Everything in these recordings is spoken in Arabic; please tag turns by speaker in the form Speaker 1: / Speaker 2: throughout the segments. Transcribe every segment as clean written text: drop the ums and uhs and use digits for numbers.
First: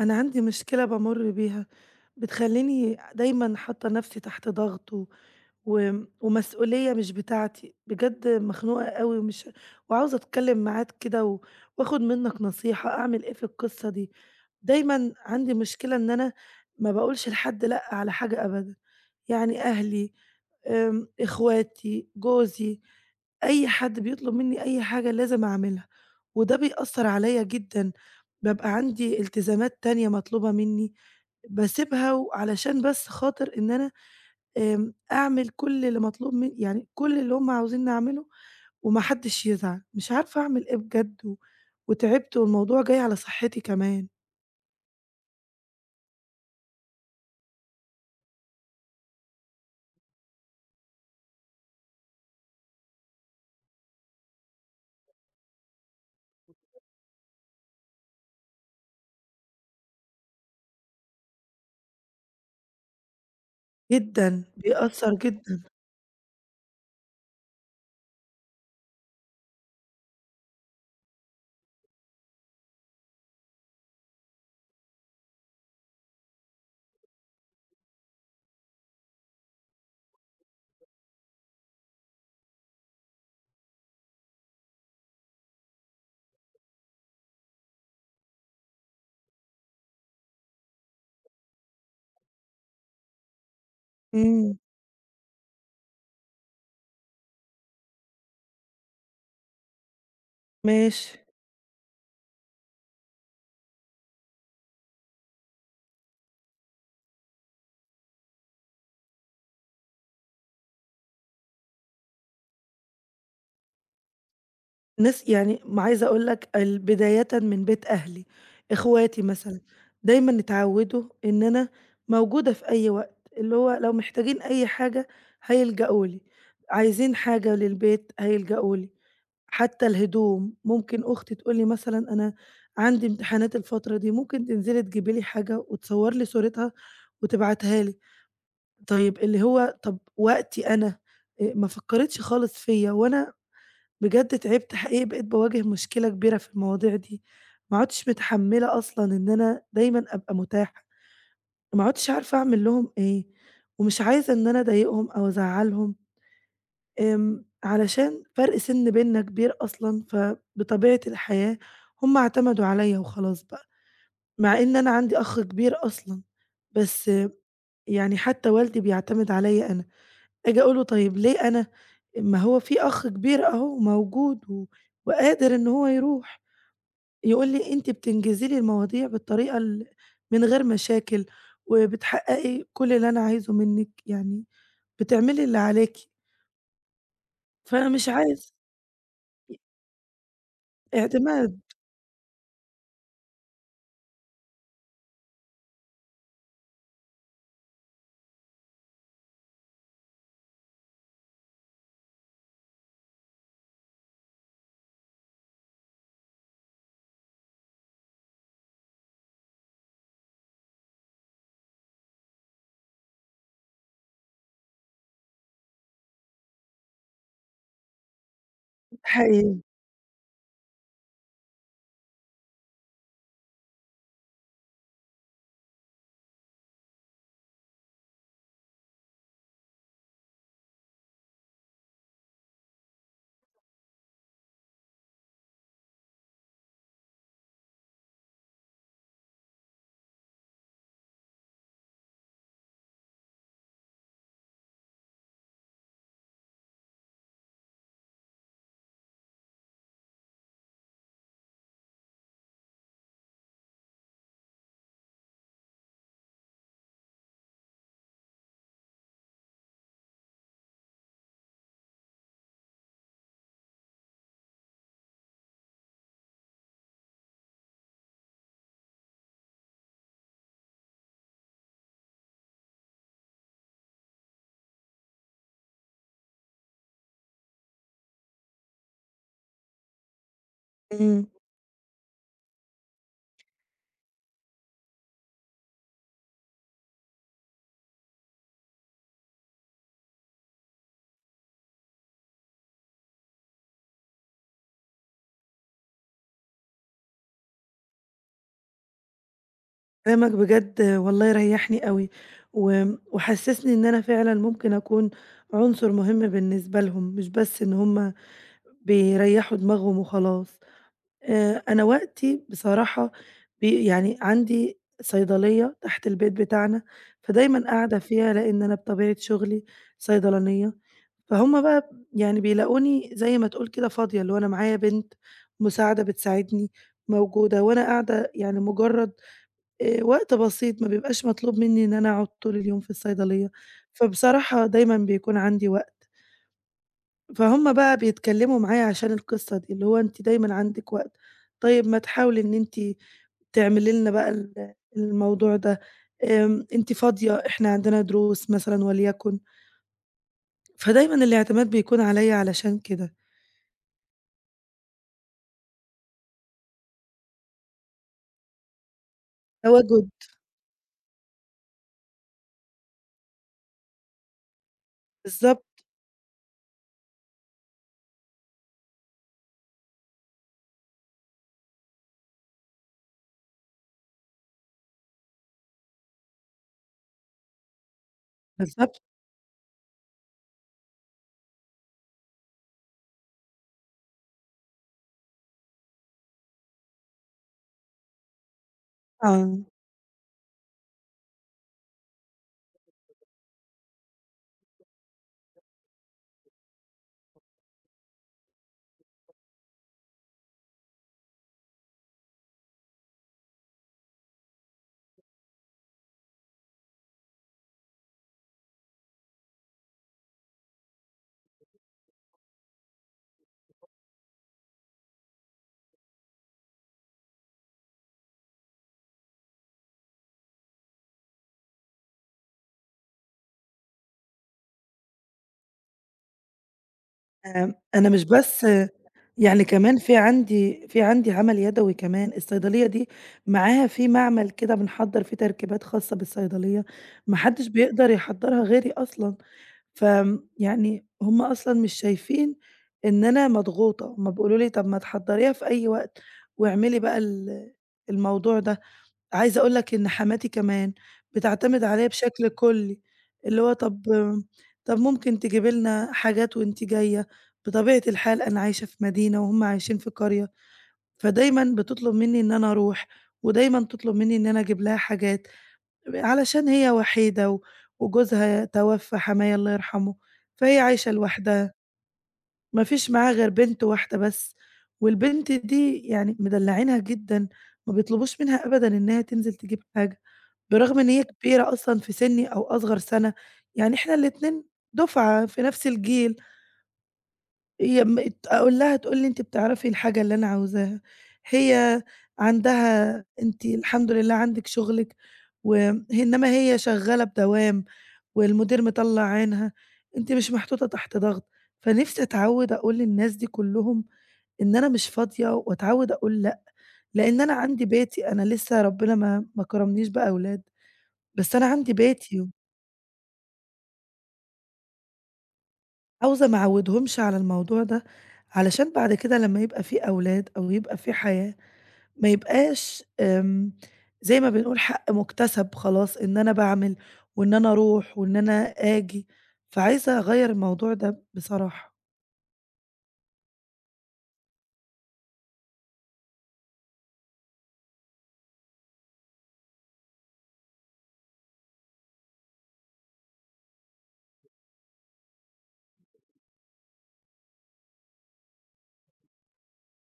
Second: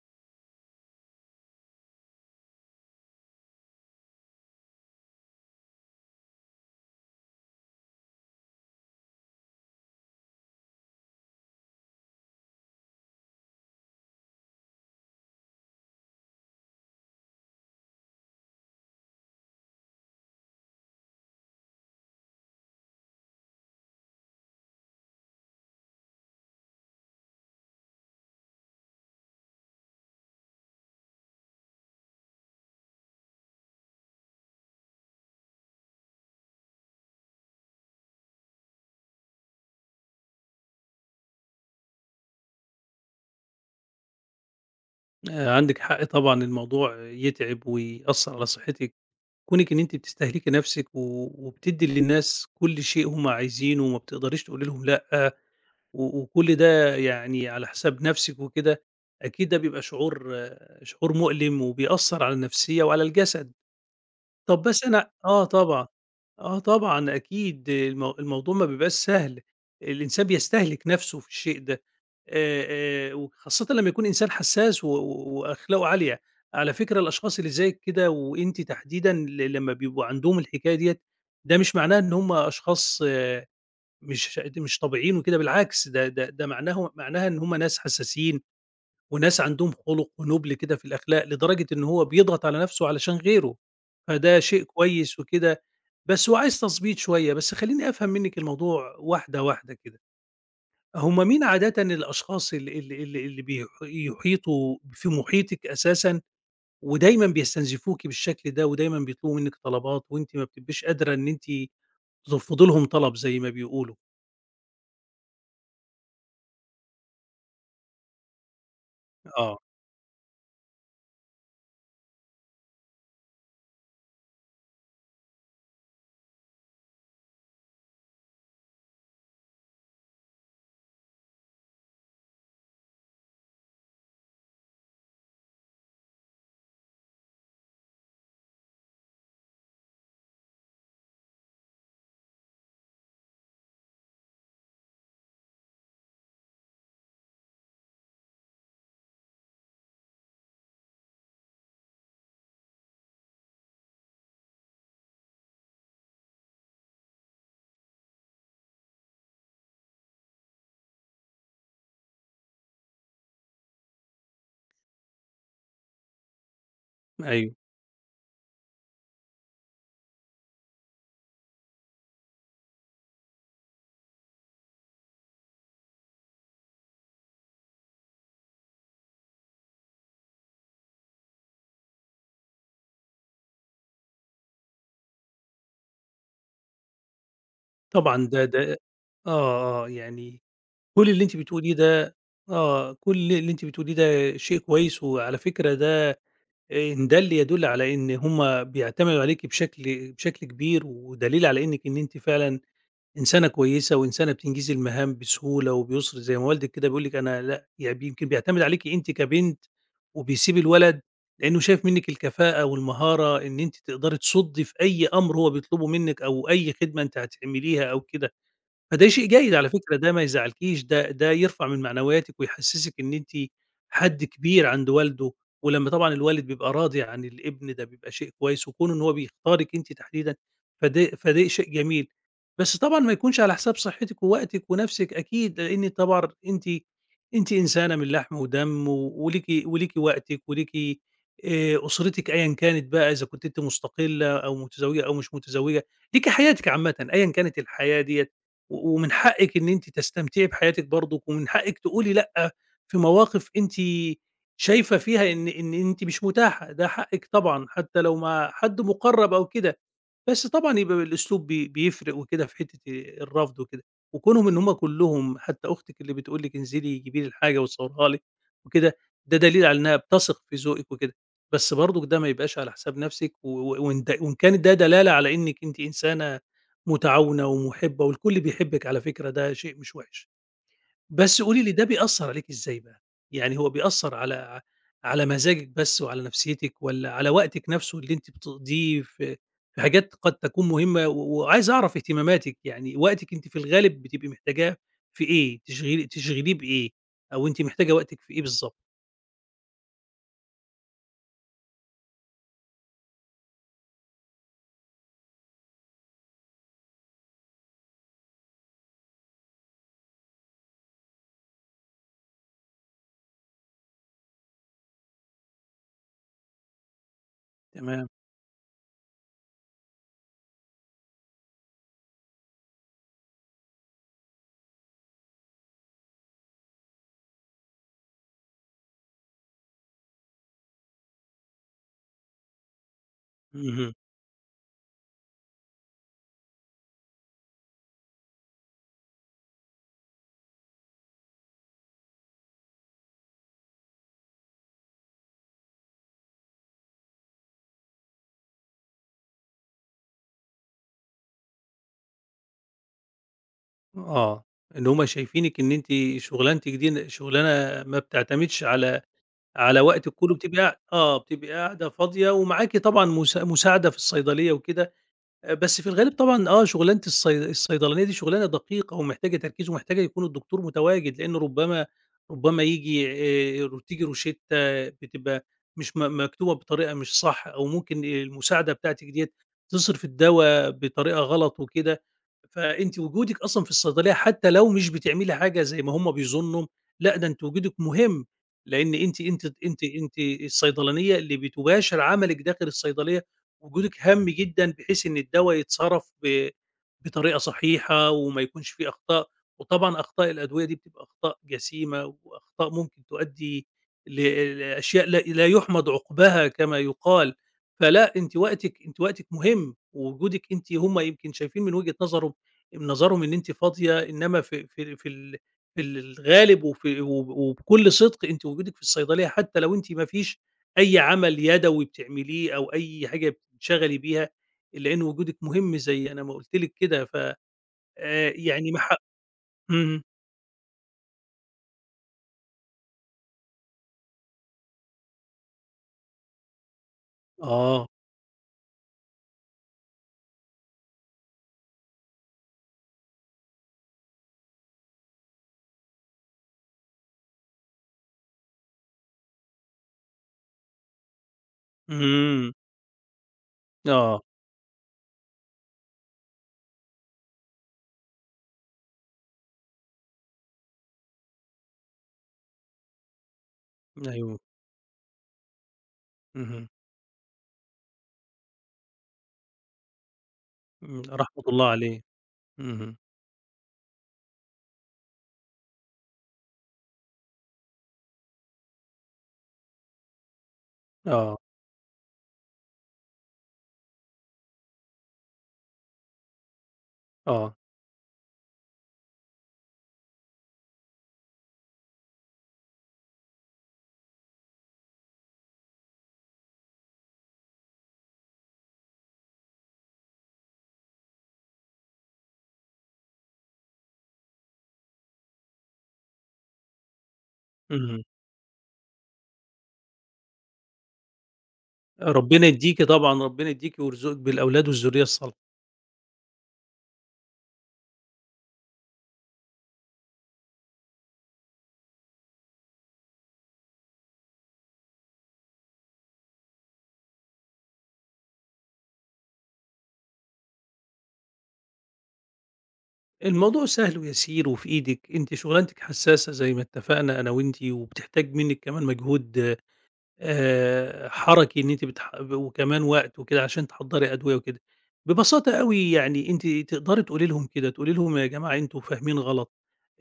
Speaker 1: أنا عندي مشكلة بامُر بيها، بتخلّيني دايمًا حاطة نفسي تحت ضغط و و ومسؤولية مش بتاعتي، بجد مخنوقة أوي وعاوزة أتكلّم معاك كده و وآخُد منّك نصيحة أعمل إيه في القصة دي، دايمًا عندي مشكلة إن أنا ما باقولش لحد لأ على حاجة أبدًا. يعني أهلي، إخواتي، جوزي، أي حد بيطلب منّي أي حاجة لازم أعملها، وده بيأثّر عليَّ جدًا، بابقى عندي التزامات تانية مطلوبة منّي باسيبها و علشان بس خاطر إن أنا أعمل كل اللي مطلوب يعني كل اللي هُم عاوزينّي أعمله وما حدّش يزعل، مش عارفة أعمل إيه بجد و وتعبت والموضوع جاي على صحّتي كمان،
Speaker 2: عندِك حق طبعًا الموضوع يتعب ويأثّر على صحتِك، كونِك إن أنتِ بتستهلكي نفسِك وبتدّي للناس كل شيء هُم عايزينه وما بتقدريش تقولي لهم لأ، وكل ده يعني على حساب نفسِك وكده، أكيد ده بيبقى شعور شعور مؤلم وبيأثّر على النفسية وعلى الجسد.
Speaker 1: جدًا،
Speaker 2: طب بس أنا
Speaker 1: بيأثّر جدًا.
Speaker 2: طبعًا، طبعًا أكيد الموضوع ما بيبقاش سهل، الإنسان بيستهلك نَفْسه في الشيء ده، وخاصةً لمّا يكون إنسان حساس و و وأخلاقه عالية، على فكرة الأشخاص اللي زيِّك كده وأنتِ تحديدًا لمّا بيبقوا عندهم الحكاية ديّة، ده مش معناه إن هُم أشخاص مش طبيعيين وكده، بالعكس ده معناها إن هُم ناس حساسين وناس عندهم خُلُق ونُبْل كده في الأخلاق، لدرجة إن هو بيضغط على نَفْسه علشان غيره، فده
Speaker 1: إمم،
Speaker 2: شيء كويس وكده، بس هو عايز تضبيط شوية. بس خلّيني أفهم منِّك الموضوع واحدة، واحدة كده.
Speaker 1: ماشي.
Speaker 2: هم مين عادةً الأشخاص ال ال ال اللي يحيطوا في محيطِك أساسًا ودايمًا بيستنزفوكِ بالشكل ده ودايمًا بيطلبوا منِّك طلبات وأنتِ ما بتبقيش قادرة إن أنتِ ترفضي لهم طلب زي ما بيقولوا؟
Speaker 1: ناس يعني عايزة أقول لك بدايةً من بيت أهلي، إخواتي
Speaker 2: آه،
Speaker 1: مثلًا، دايمًا اتعودوا إن أنا موجودة في أي وقت، اللي هو لو محتاجين أي حاجة هيلجأوا لي، عايزين حاجة للبيت هيلجأوا لي، حتى الهدوم ممكن أختي تقول لي مثلًا أنا عندي امتحانات الفترة دي، ممكن تنزلي تجيبي لي حاجة وتصور لي صورتها وتبعتها لي، طيب اللي هو طب وقتي أنا ما فكّرتش خالص فيّا وأنا بجد تعبت حقيقي بقيت باواجه مشكلة كبيرة في المواضيع دي، ما عُدتش متحمّلة أصلًا إن أنا دايمًا أبقى متاحة، ما عُدتش عارفة أعمل لهم إيه، ومش عايزة إن أنا أضايقهم أو أزعّلهم، علشان فرق سِن بيننا كبير أصلًا، فبطبيعة الحياة هُم اعتمدوا عليَّ وخلاص بقى، مع إن أنا عندي أخ كبير أصلًا، بس
Speaker 2: أيوه.
Speaker 1: يعني حتى والدي بيعتمد عليَّ أنا، آجي أقول له طيب ليه أنا؟ ما هو في أخ كبير أهو موجود و وقادر إن هو يروح. يقول لي: "أنتِ بتنجزي لي المواضيع بالطريقة من غير مشاكل، وبتحققي كل اللي أنا عايزه منِّك، يعني بتعملي اللي عليكِ." فأنا مش
Speaker 2: طبعًا ده
Speaker 1: عايز
Speaker 2: ده آه، آه. يعني كل اللي أنتِ
Speaker 1: اعتماد
Speaker 2: بتقوليه ده كل اللي أنتِ بتقوليه ده شيء كويس، وعلى فكرة ده إن دَل يدل على إن هُم بيعتمدوا عليكِ بشكل كبير، ودليل على إنِّك إن أنتِ فعلًا إنسانة كويسة، وإنسانة بتنجزي المهام بسهولة وبيُسر، زي ما والدِك كده بيقول لِك أنا لأ، يعني يمكن بيعتمد عليكِ أنتِ كبنت، وبيسيب الولد لإنه شايف منِّك الكفاءة والمهارة إن أنتِ تقدري تصُدّي في أي أمر هو بيطلبه منِّك، أو أي خدمة أنتِ هتعمليها أو كده. فده شيء جيد
Speaker 1: حقيقي.
Speaker 2: على فكرة، ده ما يزعّلكيش، ده يرفع من معنوياتِك ويحسّسِك إن أنتِ حد كبير عند والده، ولمّا طبعًا الوالد بيبقى راضي عن الابن ده بيبقى شيء كويس، وكون إن هو بيختارِك أنتِ تحديدًا فده شيء جميل، بس طبعًا ما يكونش على حساب صحتِك ووقتِك ونَفْسِك أكيد، لإن طبعًا أنتِ أنتِ إنسانة من لحم ودم وليكِ وقتِك وليكِ أسرتِك أيًا كانت بقى إذا كنتِ أنتِ مستقلة أو متزوجة أو مش متزوجة، ليكِ حياتِك عامةً أيًا كانت الحياة ديّة، ومن حقِّك إن أنتِ تستمتعي بحياتِك برضُك، ومن حقِّك تقولي لأ في مواقف أنتِ شايفة فيها إن أنتِ مش متاحة، ده حقِّك طبعًا حتى لو مع حد مُقرّب أو كده، بس طبعًا يبقى الأسلوب بيفرق وكده في حتّة الرفض وكده، وكونهم إن هم كلّهم حتى أختِك اللي بتقول لِك انزلي جيبي لي الحاجة وتصوّرها لِك وكده، ده دليل على إنها بتثق في ذوقِك وكده، بس برضُك ده ما يبقاش على حساب نَفْسِك و و وإن د وإن كان ده دلالة على إنِّك أنتِ إنسانة متعاونة ومُحِبّة والكل بيحبِّك على فكرة ده شيء مش وِحِش،
Speaker 1: إمم.
Speaker 2: بس قولي لي ده بيأثّر عليكِ إزاي بقى؟ يعني هو بيأثّر على مزاجِك بس وعلى نفسيتِك والّا على وقتِك نَفْسه اللي أنتِ بتقضيه في حاجات قد تكون مهمة و وعايز أعرف اهتماماتِك، يعني وقتِك أنتِ في الغالب بتبقي محتاجاه في إيه، تشغليه بإيه أو أنتِ محتاجة وقتِك في إيه بالضبط؟
Speaker 1: كلامك بجد والله ريّحني أوي، و وحسسني إن أنا فعلًا ممكن أكون عنصر مهم بالنسبة لهم، مش بس إن هُم بيريّحوا دماغهم وخلاص. أنا وقتي بصراحة يعني عندي صيدلية تحت البيت بتاعنا، فدايمًا قاعدة
Speaker 2: تمام.
Speaker 1: فيها لإن أنا بطبيعة شغلي صيدلانية، فهُم بقى يعني بيلاقوني زي ما تقول كده فاضية، اللي هو أنا معايا بنت مساعدة بتساعدني، موجودة، وأنا قاعدة يعني مجرد وقت بسيط ما بيبقاش مطلوب مني إن أنا أقعد طول اليوم في الصيدلية،
Speaker 2: اهم.
Speaker 1: فبصراحة دايمًا بيكون عندي وقت. فهُم بقى بيتكلّموا معايا عشان القصّة دي، اللي هو أنتِ دايمًا عندِك وقت، طيب ما تحاولي إن أنتِ تعملي لنا بقى الموضوع ده، أنتِ فاضية، إحنا عندنا دروس مثلًا وليكن، فدايمًا الاعتماد بيكون عليَّ علشان كده،
Speaker 2: آه. إن هُم شايفينِك إن أنتِ شُغلانتِك دي شُغلانة ما بتعتمدش على وقت
Speaker 1: تواجد
Speaker 2: الكول وبتبقي قاع آه، بتبقي قاعدة فاضية ومعاكِ طبعًا مساعدة في الصيدلية وكده، بس
Speaker 1: بالضبط،
Speaker 2: في الغالب طبعًا شُغلانة الصيدلانية دي شُغلانة دقيقة ومحتاجة تركيز ومحتاجة يكون الدكتور متواجد، لإنه ربما ييجي ر تيجي روشتة بتبقى مش مكتوبة بطريقة مش صح أو ممكن المساعدة
Speaker 1: بالضبط
Speaker 2: بتاعتِك ديّة تصرف الدوا بطريقة غلط وكده، فأنتِ وجودِك أصلًا في الصيدلية حتى لو مش بتعملي حاجة زي ما هم بيظنوا، لأ، ده أنتِ وجودِك مهم، لإن أنتِ أنتِ
Speaker 1: آه،
Speaker 2: أنتِ أنتِ الصيدلانية اللي بتباشر عملِك داخل الصيدلية وجودِك هَم جدًا بحيث إن الدوا يتصرف بطريقة صحيحة وما يكونش فيه أخطاء، وطبعًا أخطاء الأدوية دي بتبقى أخطاء جسيمة وأخطاء ممكن تؤدي ل لأشياء لا يُحمد عُقباها كما يُقال، فلأ أنتِ وقتِك مهم، ووجودِك أنتِ هُم يمكن شايفين من نظرهم إن أنتِ فاضية، إنما في الغالب وفي وب وبكل صدق أنتِ وجودِك في الصيدلية حتى لو أنتِ ما فيش أي عمل يدوي بتعمليه أو أي حاجة بتنشغلي بيها، لإن وجودِك مهم زي أنا ما قُلت لِك كده، ف
Speaker 1: أنا مش بس
Speaker 2: يعني ما ح
Speaker 1: يعني كمان
Speaker 2: إمم.
Speaker 1: في عندي عمل يدوي كمان، الصيدلية دي معاها في معمل كده بنحضّر فيه تركيبات خاصة بالصيدلية، ما حدش
Speaker 2: آه.
Speaker 1: بيقدر يحضّرها غيري أصلًا. يعني هُم أصلًا مش شايفين إن أنا مضغوطة، هُم بيقولوا لي: "طب ما تحضّريها في أي وقت واعملي بقى الموضوع ده." عايزة أقول لك إن حماتي كمان بتعتمد عليَّ بشكل
Speaker 2: إمم.
Speaker 1: كلّي، اللي هو طب
Speaker 2: آه.
Speaker 1: طب ممكن تجيبي لنا حاجات وأنتِ جاية، بطبيعة الحال أنا عايشة في مدينة وهُم عايشين في قرية، فدايمًا بتطلب منّي إن أنا أروح، ودايمًا تطلب منّي
Speaker 2: أيوه.
Speaker 1: إن أنا أجيب لها حاجات. علشان
Speaker 2: اهم.
Speaker 1: هي وحيدة و وجوزها توفى حماية الله يرحمه، فهي
Speaker 2: إمم.
Speaker 1: عايشة
Speaker 2: رحمة الله
Speaker 1: لوحدها،
Speaker 2: عليه.
Speaker 1: ما
Speaker 2: اهم.
Speaker 1: فيش معاها غير بنت واحدة بس، والبنت دي يعني مدلّعينها جدًا، ما بيطلبوش منها أبدًا إنها تنزل تجيب حاجة، برغم إن هي
Speaker 2: آه.
Speaker 1: كبيرة أصلًا في سنّي أو أصغر سَنة، يعني إحنا الاتنين دُفعة في نفس الجيل،
Speaker 2: آه.
Speaker 1: هي أقول لها تقول لي: "أنتِ بتعرفي الحاجة اللي أنا عاوزاها." هي عندها أنتِ الحمد لله عندِك شغلِك و إنما هي شغّالة بدوام. والمدير مطلّع عينها، أنتِ مش محطوطة تحت ضغط، فنفسي أتعوّد أقول للناس دي كلّهم إن أنا مش فاضية وأتعوّد أقول لأ، لإن أنا عندي
Speaker 2: اهم.
Speaker 1: بيتي، أنا لسه ربنا ما كرمنيش بأولاد، بس أنا عندي
Speaker 2: ربنا
Speaker 1: بيتي،
Speaker 2: يديكِ طبعًا، ربنا يديكِ ويرزقِك بالأولاد والذرية الصالحة.
Speaker 1: عاوزة ما أعوّدهمش على الموضوع ده، علشان بعد كده لمّا يبقى في أولاد أو يبقى في حياة، ما يبقاش زي ما بنقول حق مُكتسب خلاص إن أنا باعمل وإن أنا أروح وإن أنا آجي، فعايزة أغيّر الموضوع ده بصراحة.
Speaker 2: الموضوع سهل ويسير وفي إيدِك، أنتِ شغلانتِك حساسة زي ما اتفقنا أنا وأنتِ، وبتحتاج منِّك كمان مجهود حرَكي إن أنتِ وكمان وقت وكده عشان تحضّري أدوية وكده. ببساطة أوي يعني أنتِ تقدري تقولي لهم كده، تقولي لهم: "يا جماعة أنتم فاهمين غلط،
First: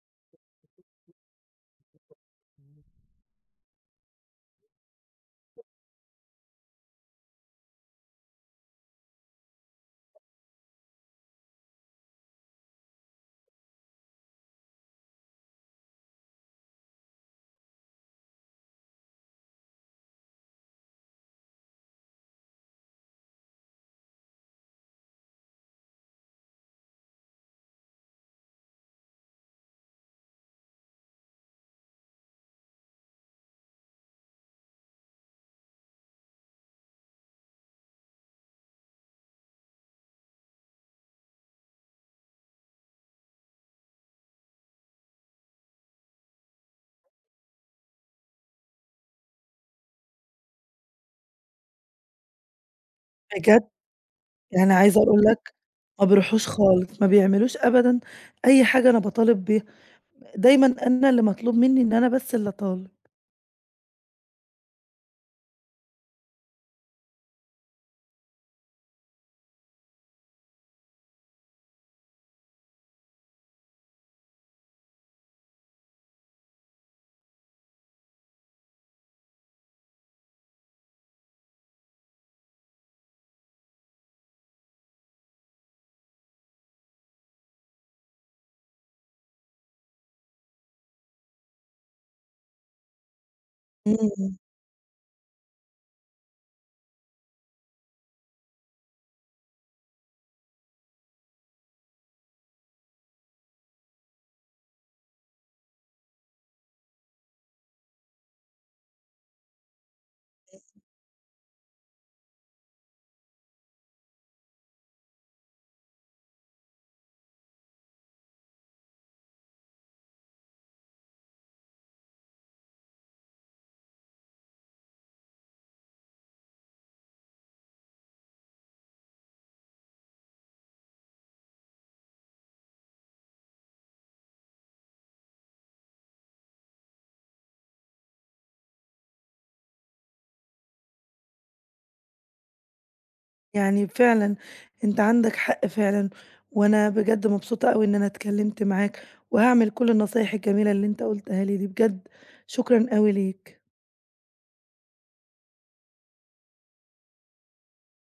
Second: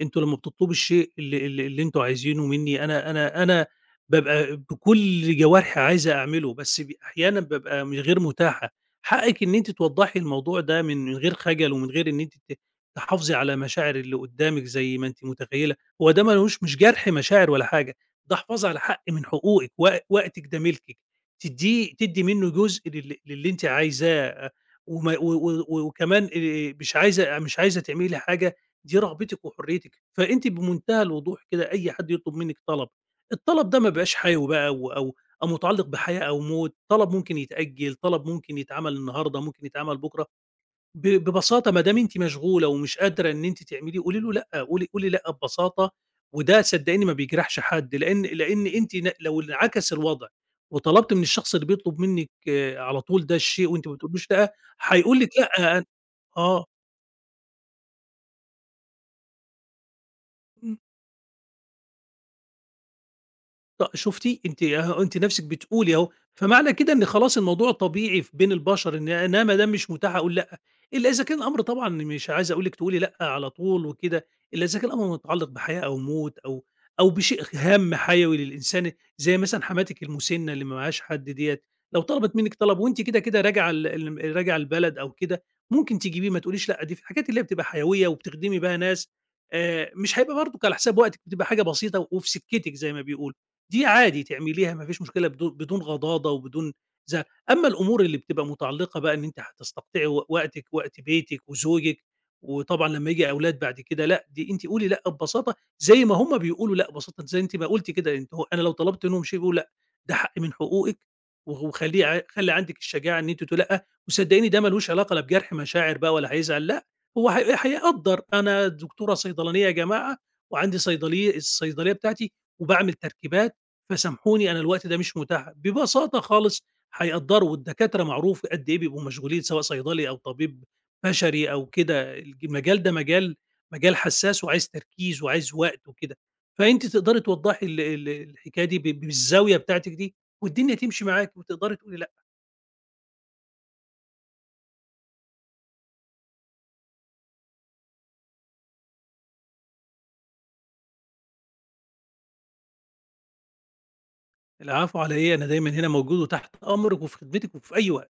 Speaker 2: أنتم لمّا بتطلبوا الشيء اللي أنتم عايزينه منّي أنا بابقى بكل جوارحي عايزة أعمله، بس أحيانًا بابقى مش غير متاحة. حقِّك إن أنتِ توضّحي الموضوع ده من غير خجل ومن غير إن أنتِ تحافظي على مشاعر اللي قُدّامِك زي ما أنتِ متخيّلة." هو ده ما لهوش مش جرح مشاعر ولا حاجة، ده حفاظ على حق من حقوقِك، وقتِك ده ملكِك، تدّي منّه جزء للي أنتِ عايزاه، وما و و و وكمان مش عايزة تعملي حاجة، دي رغبتِك وحريتِك، فأنتِ بمنتهى الوضوح كده أي حد يطلب منِّك طلب، الطلب ده ما بيبقاش حيوي بقى أو متعلق بحياة أو موت، طلب ممكن يتأجّل، طلب ممكن يتعمل النهارده، ممكن يتعمل بُكرة، ببساطة ما دام أنتِ مشغولة ومش قادرة إن أنتِ تعملي، قولي له لأ، قولي لأ ببساطة، وده صدقيني ما بيجرحش حد، لأن أنتِ لو انعكس الوضع وطلبتِ من الشخص اللي بيطلب منِّك على طول ده
Speaker 1: بجد؟!
Speaker 2: الشيء وأنتِ ما بتقوليش لأ،
Speaker 1: يعني عايزة
Speaker 2: هيقول
Speaker 1: أقول
Speaker 2: لِك
Speaker 1: لك
Speaker 2: لأ أن
Speaker 1: ما بيروحوش
Speaker 2: آه.
Speaker 1: خالص، ما بيعملوش أبدًا أي حاجة أنا باطالب بيها، دايمًا أنا اللي مطلوب منّي إن أنا بس اللي أطالب.
Speaker 2: شُفتِ؟ أنتِ أهو أنتِ نَفْسِك بتقولي أهو، فمعنى كده إن خلاص الموضوع طبيعي بين البشر إن أنا ما دام مش متاح أقول لأ، إلا إذا كان الأمر طبعًا مش عايز أقول لِك تقولي لأ على طول وكده، إلا إذا كان الأمر متعلّق بحياة أو موت أو بشيء هَام حيوي للإنسان زي مثلًا حماتِك المُسنّة اللي ما معهاش حد ديّة، لو طلبت منِّك طلب وأنتِ كده، كده راجعة ال الم راجعة البلد أو كده، ممكن تجيبيه ما تقوليش لأ، دي في الحاجات اللي هي بتبقى حيوية وبتخدمي بيها ناس مش هيبقى برضُك على حساب وقتِك، بتبقى حاجة بسيطة وفي سكتِك زي ما بيقولوا. دي عادي
Speaker 1: إمم.
Speaker 2: تعمليها ما فيش مشكلة بدون غضاضة وبدون زعل، أمّا الأمور اللي بتبقى متعلقة بقى إن أنتِ هتستقطعي وقتِك، وقت بيتِك وزوجِك، وطبعًا لمّا ييجي أولاد بعد كده لأ، دي أنتِ قولي لأ ببساطة زي ما هم بيقولوا لأ ببساطة، زي أنتِ ما قُلتِ كده أنتِ هو أنا لو طلبت منهم شيء بيقولوا لأ، ده حق من حقوقِك و وخلّيه ع خلّي عندِك الشجاعة إن أنتِ تقولي لأ، وصدقيني ده ما لوش علاقة لا بجرح مشاعر بقى ولا هيزعل لأ، هو هيقدّر أنا دكتورة صيدلانية يا جماعة، وعندي الصيدلية بتاعتي وباعمل تركيبات فسامحوني أنا الوقت ده مش متاح، ببساطة خالص هيقدّروا والدكاترة معروف قد إيه بيبقوا مشغولين سواء صيدلي أو طبيب بشري أو كده، المجال ده مجال حساس وعايز تركيز وعايز وقت وكده، فأنتِ تقدري توضّحي ال ال الحكاية دي بالزاوية بتاعتِك دي والدنيا تمشي معاكِ وتقدري تقولي لأ،
Speaker 1: يعني فعلًا أنت عندك حق فعلًا، وأنا بجد مبسوطة أوي إن أنا اتكلمت معاك، وهاعمل كل النصايح الجميلة اللي أنت قُلتها لي دي، بجد شكرًا أوي ليك.
Speaker 2: العفو على إيه أنا دايمًا هنا موجود وتحت أمرِك وفي خدمتِك وفي أي وقت.